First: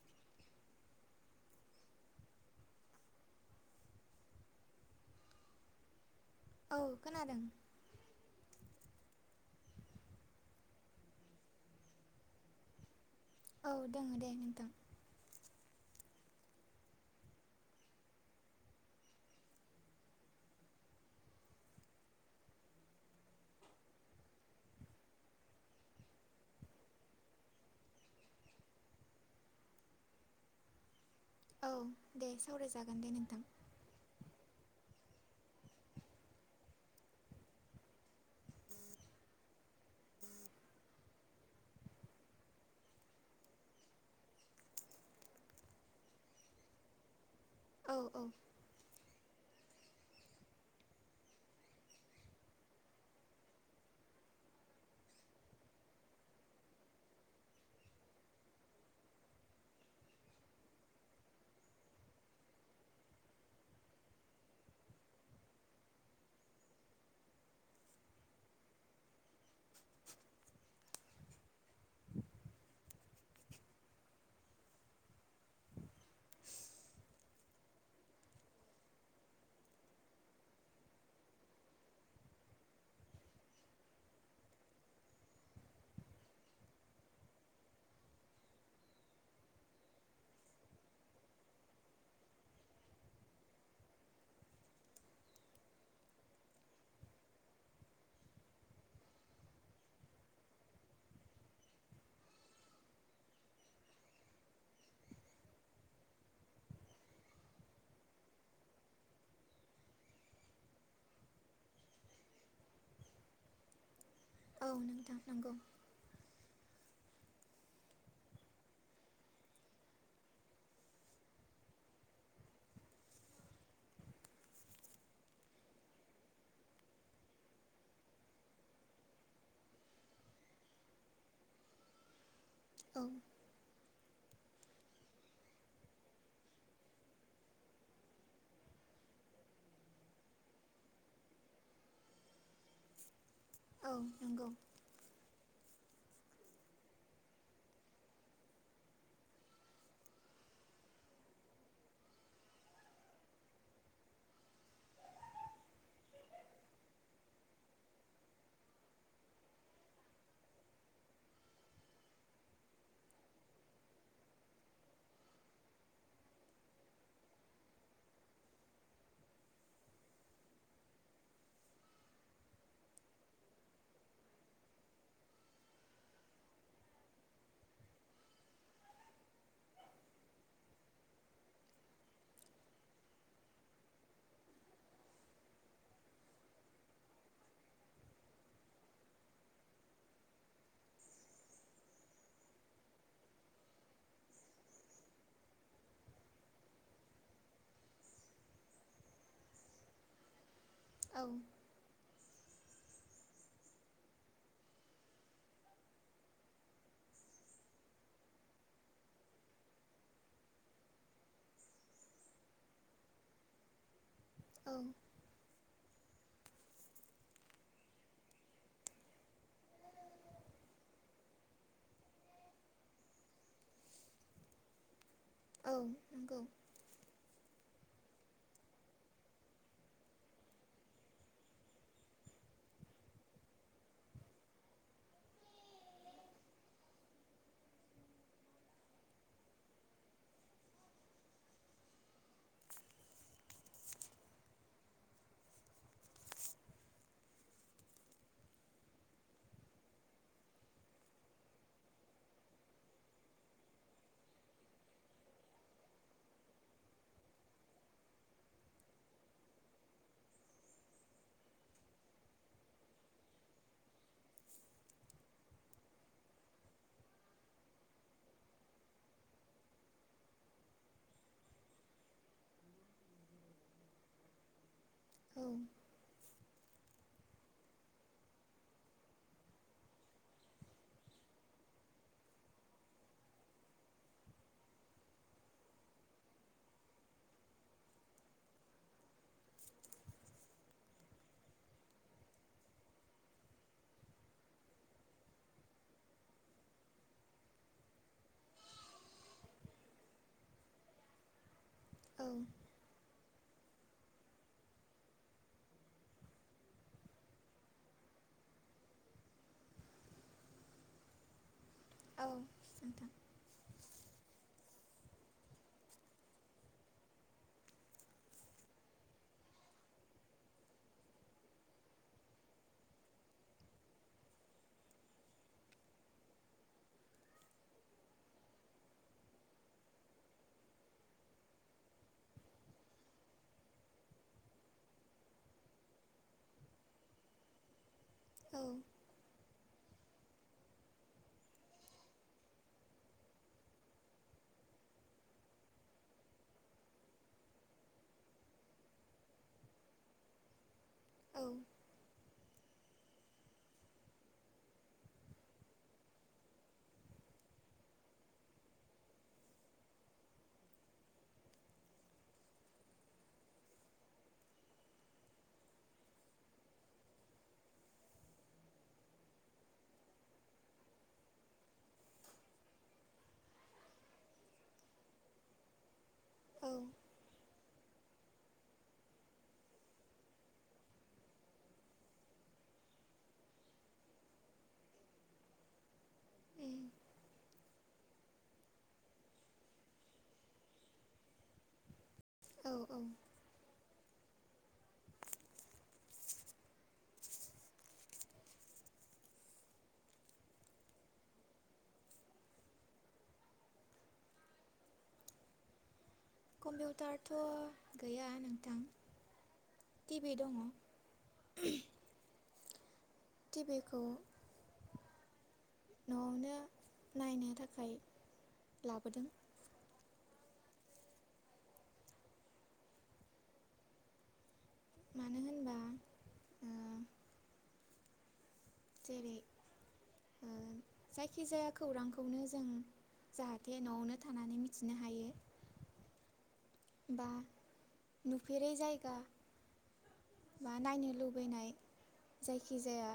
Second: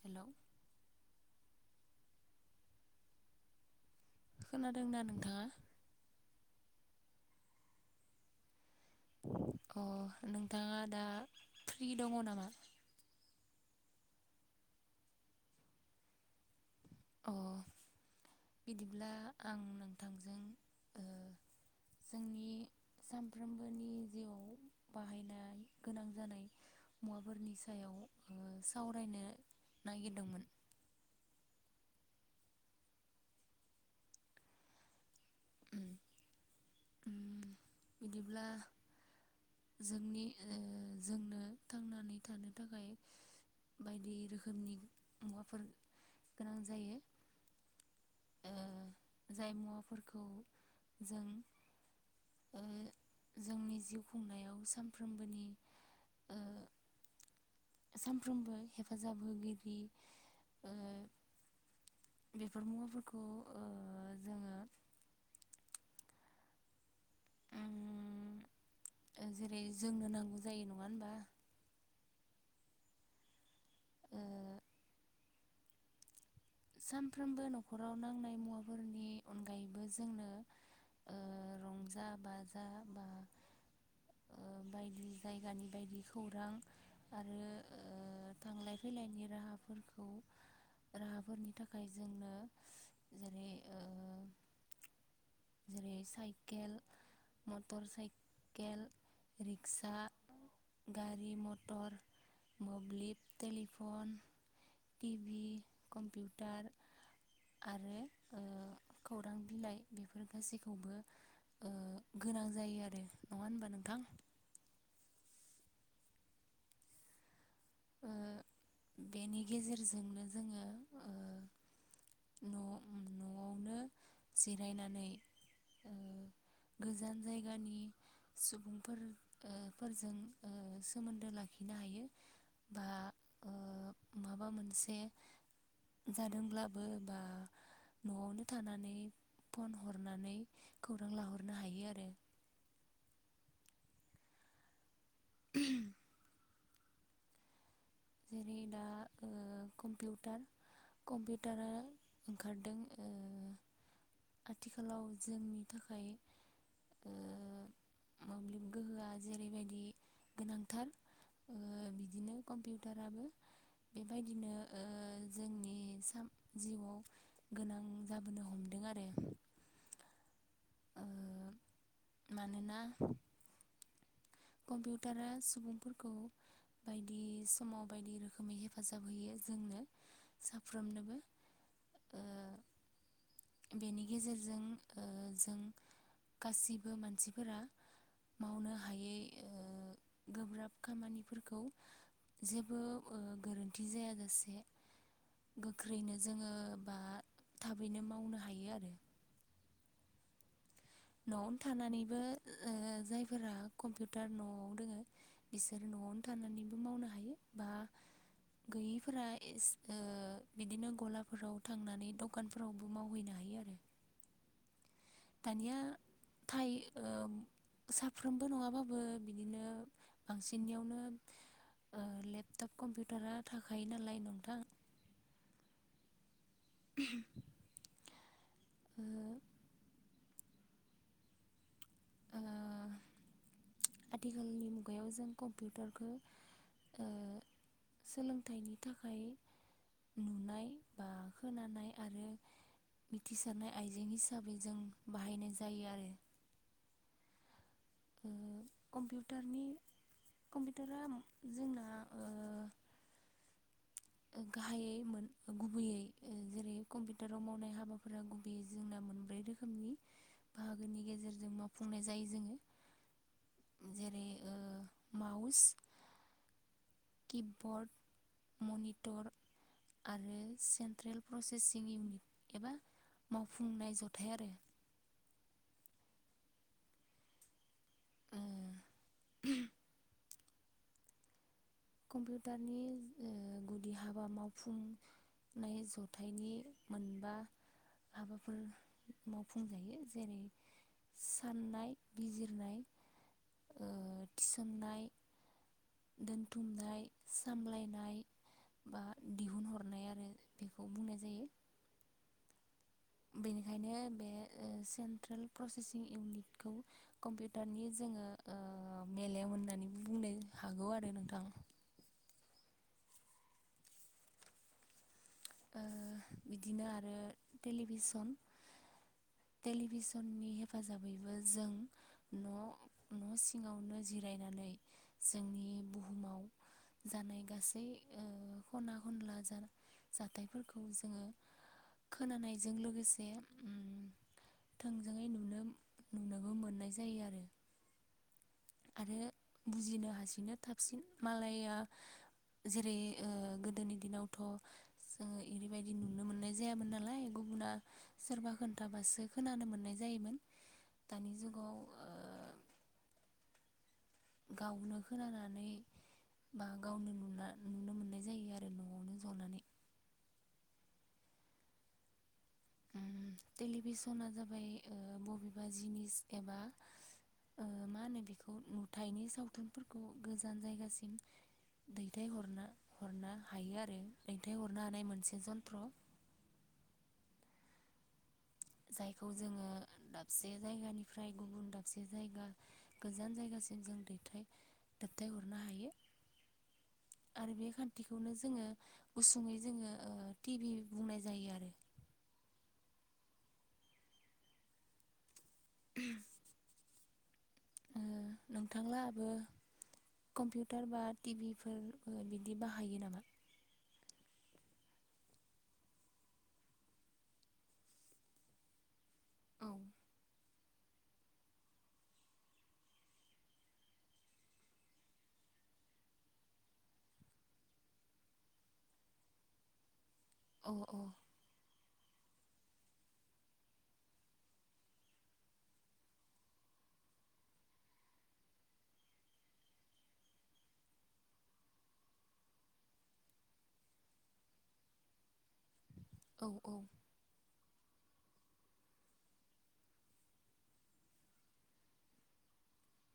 Hello खोनादों दा नोंथाङा? औ खोनादों अ नोंथाङा दा फ्रि दङ नामा? औ दङ दे नोंथां अ बिदिब्ला आं नोंथांजों ओ जोंनि सानफ्रोमबोनि जिउआव बाहायनाय गोनां जानाय मुवाफोरनि सायाव ओ सावरायनो नागिरदोंमोन। औ दे सावरायजागोन दे नोंथां उम बिदिब्ला जोंनि ओ जोंनो थांनानै थानो थाखाय बायदि रोखोमनि मुवाफोर गोनां जायो। औ औ ओ जाय मुवाफोरखौ जों ओ जोंनि जिउ खुंनायाव सानफ्रोमबोनि ओ सानफ्रोमबो हेफाजाब होगिरि ओ बेफोर मुवाफोरखौ ओ जोङो ओम जेरै जोंनो नांगौ जायो नङा होनबा ओ सानफ्रोमबो न'खराव नांनाय मुवाफोरनि अनगायैबो जोंनो ओ रंजा बाजा बा ओ बायदि जायगानि बायदि खौरां आरो ओ थांलाय फैलायनि राहाफोरखौ राहाफोरनि थाखाय जोंनो जेरै जेरै साइकेल मटर साइकेल रिक्सा गारि मटर मोब्लिब टेलिफन टिभि कम्पिउटार आरो ओ खौरां बिलाइ बेफोर गासैखौबो गोनां जायो आरो नङा होनबा नोंथां औ नोंथां नंगौ ओ बेनि गेजेरजोंनो जोंङो ओ न' न'आवनो ओ जिरायनानै गोजान जायगानि सुबुंफोर ओ फोरजों ओ सोमोन्दो लाखिनो हायो बा औ ओ माबा मोनसे जादोंब्लाबो बा न'आवनो थानानै फन हरनानै खौरां लाहरनो हायो आरो औ नंगौ [unintelligible] जेरै दा ओ कम्पिउटार कम्पिउटारा ओंखारदों ओ आथिखालाव जोंनि थाखाय ओ मोब्लिब गोहोआ जेरैबायदि गोनांथार ओ बिदिनो कम्पिउ टाराबो बेबायदिनो ओ जोंनि सान‌ जिउआव गोनां जाबोनो हमदों आरो ओ मानोना कम्पिउटारा सुबुंफोरखौ बायदि समाव बायदि रोखोमै हेफाजाब होयो जोंनो साफ्रोमनोबो ओ बेनि गेजेरजों ओ जों गासिबो मानसिफोरा मावनो हायै ओ गोब्राब खामानिफोरखौ जेबो गोरोन्थि जायाजासे गोख्रैनो जोंङो बा थाबैनो मावनो हायो आरो औ न'आवनो थानानैबो ओ जायफोरा कम्पिउटार न'आव दोङो बिसोर न'आवनो थानानैबो मावनो हायो बा गैयैफोरा ओ बिदिनो गलाफोराव थांनानै दखानफोरावबो मावहैनो हायो आरो औ दानिया थायो ओ साफ्रोमबो नङाबाबो बिदिनो बांसिननियावनो ओ लेपटप कम्पिउटारा थाखायो नालाय नोंथां औ नंगौ [unintelligible] ओ आथिखालनि मुगायाव जों कम्पिउटारखौ ओ सोलोंथाइनि थाखाय नुनाय बा खोनानाय आरो मिथिसारनाय आइजें हिसाबै जों बाहायनाय जायो आरो ओ कम्पिउटारनि कम्पिउटारा जोंना ओ गाहायै मोन गुबैयै जेरै कम्पिउटाराव मावनाय हाबाफोरा गुबैयै जोंना मोनब्रै रोखोमनि बाहागोनि गेजेरजों मावफुंनाय जायो जोङो जेरै ओ माउस किबर्ड मनिटर आरो सेन्ट्रेल प्रसेसिं इउनिट एबा मावफुंनाय जथाय आरो औ ओ कम्पिउटारनि ओ गुदि हाबा मावफुंनाय जथायनि मोनबा हाबाफोर मावफुंजायो जेरै साननाय बिजिरनाय ओ थिसननाय दोनथुमनाय सामलायनाय बा दिहुनहरनाय आरो बेखौ बुंनाय जायो। औ बेनिखायनो बे ओ सेन्ट्रेल प्रसेसिं इउनिटखौ कम्पिउटारनि जोंङो ओ मेलेम होननानै बुंनो हागौ आरो नोंथां। औ नोंथां ओ बिदिनो आरो टेलिभिसन टेलिभिसननि हेफाजाबैबो जों न' न' सिङावनो जिरायनानै जोंनि बुहुमाव जानाय गासै ओ खना खनला जाथायफोरखौ जोंङो खोनानायजों लोगोसे थोंजोङै नुनो नुनोबो मोननाय जायो आरो औ आरो बुजिनो हासिनो थाबसिन मालाया जेरै ओ गोदोनि दिनावथ' जोंङो ओरैबायदि नुनो मोननाय जायामोन नालाय गुबुना सोरबा खोन्थाबासो खोनानो मोननाय जायोमोन दानि औ जुगाव ओ गावनो खोनानानै बा गावनो नुना नुनो मोननाय जायो आरो न'आवनो जनानै ओ टेलिभिसना जाबाय बबेबा जिनिस एबा मा होनो बेखौ नुथायनि सावथुनफोरखौ गोजान जायगासिम दैथायहरना हरनो हायो आरो दैथायहरनो हानाय मोनसे जन्थ्र औ जायखौ जोङो दाबसे जायगानिफ्राय गुबुन दाबसे जायगा गोजान जायगासिम जों दैथाय दोबथायहरनो हायो उम आरो बे खान्थिखौनो जोङो गुसुङै जोङो ओ टिभि बुंनाय जायो आरो औ औ [unintelligible] ओ नोंथांलाहाबो कम्पिउटार बा टिभिफोर ओ बिदि बाहायो नामा कम्पिउटारथ' गैया नोंथां औ टिभि दंङ टिभिखौ न'आवनो नायनो थाखाय लाबोदों। औ औ मानो होनबा ओ जेरै ओ जायखिजाया खौरांखौनो जों जाहाथे न'आवनो थानानै मिथिनो हायो। औ औ बा नुफेरै जायगा बा नायनो लुबैनाय जायखिजाया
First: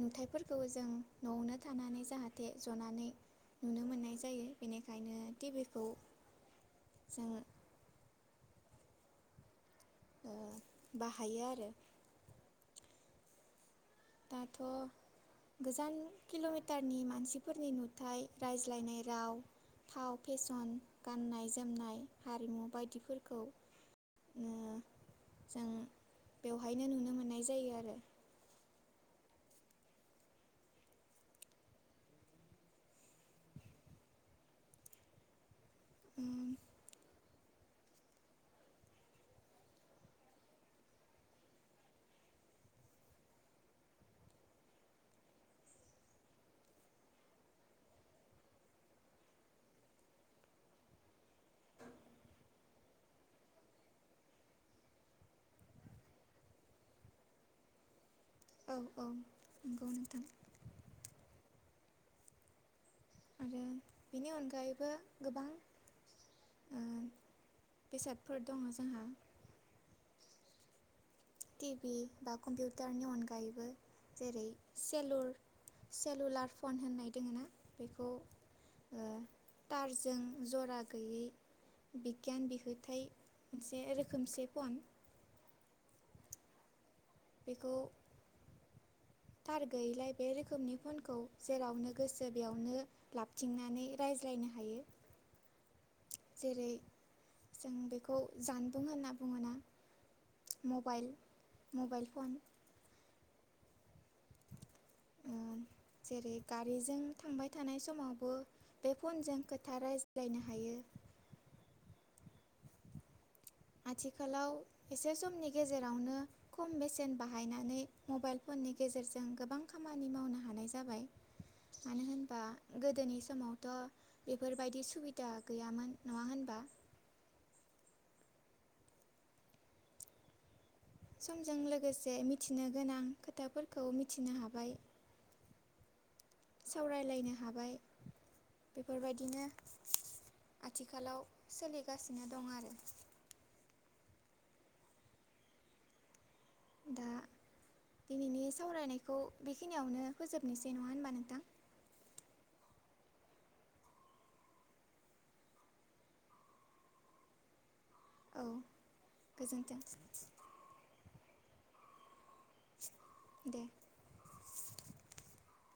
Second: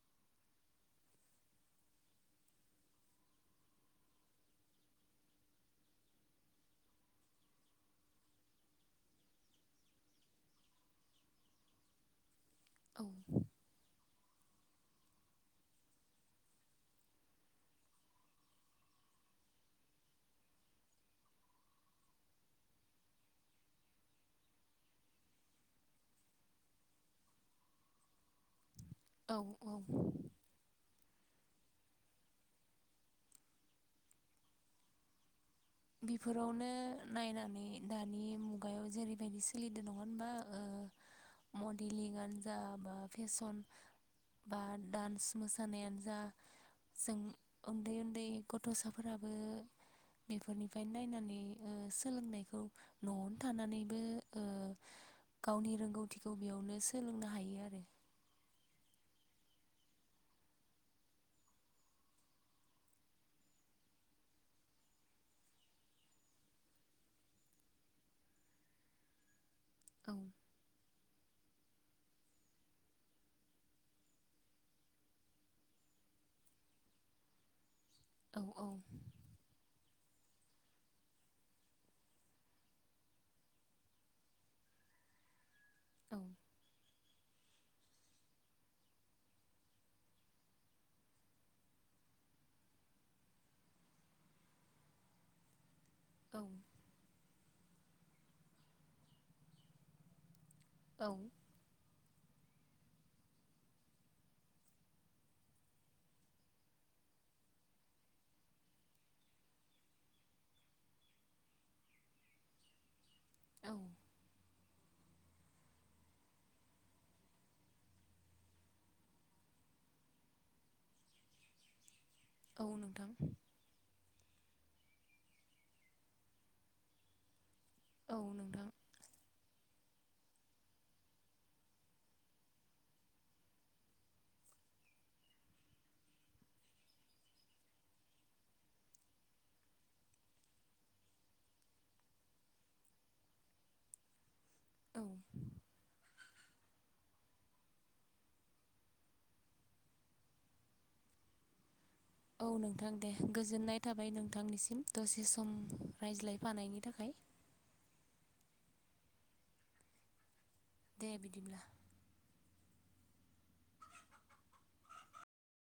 नुथायफोरखौ जों न'आवनो थानानै जाहाथे जनानै नुनो मोननाय जायो बेनिखायनो टिभिखौ जोंङो ओ बाहायो आरो औ दाथ' गोजान किल'मिटारनि मानसिफोरनि नुथाय रायज्लायनाय राव फाव फेसन गाननाय जोमनाय हारिमु बायदिफोरखौ ओ जों बेवहायनो नुनो मोननाय जायो आरो। औ औ उम बेफोरावनो नायनानै दानि मुगायाव जेरैबायदि सोलिदों नंङा होनबा ओ मडेलिंआनो जा बा फेसन बा डान्स मोसानायानो जा जों उन्दै उन्दै गथ'साफोराबो बेफोरनि फायनो नायनानै ओ सोलोंनायखौ न'आवनो थानानैबो ओ गावनि रोंगौथिखौ बेयावनो सोलोंनो हायो आरो। औ औ नंगौ नोंथां आरो बेनि अनगायैबो गोबां ओ बेसादफोर दंङ जोंहा औ टिभि बा कम्पिउटारनि अनगायैबो जेरै सेलुल सेलुलार फन होननाय दोंङो ना बेखौ औ औ ओ थारजों जरा गैयै बिगियान बिहोथाय मोनसे रोखोमसे फन औ बेखौ थार गैयैलाय बे रोखोमनि फनखौ जेरावनो गोसो बेयावनो लाबथिंनानै रायज्लायनो हायो। जेरै जों बेखौ जानबुं होनना बुंङोना। औ मबाइल मबाइल फन उम जेरै गारिजों थांबाय थानाय समावबो बे फनजों खोथा रायज्लायनो हायो। औ आथिखालाव एसे समनि गेजेरावनो खम बेसेन बाहायनानै मबाइल फननि गेजेरजों गोबां खामानि मावनो हानाय जाबाय मानो होन बा औ नोंथां गोदोनि समावथ' बे बेफोरबायदि सुबिदा गैयामोन नंङा होनबा औ नोंथां समजों लोगोसे मिथिनो गोनां खोथाफोरखौ मिथिनो हाबाय सावरायलायनो हाबाय बेफोरबायदिनो आथिखालाव सोलिगासिनो दं आरो औ दा दिनैनि सावरायनायखौ बेखिनियावनो फोजोबनोसै नंङा होनबा नोंथां औ नोंथां दे गोजोननाय थाबाय नोंथांनिसिम दसे सम रायज्लायफानायनि थाखाय। औ गोजोन्थों दे बिदिब्ला दे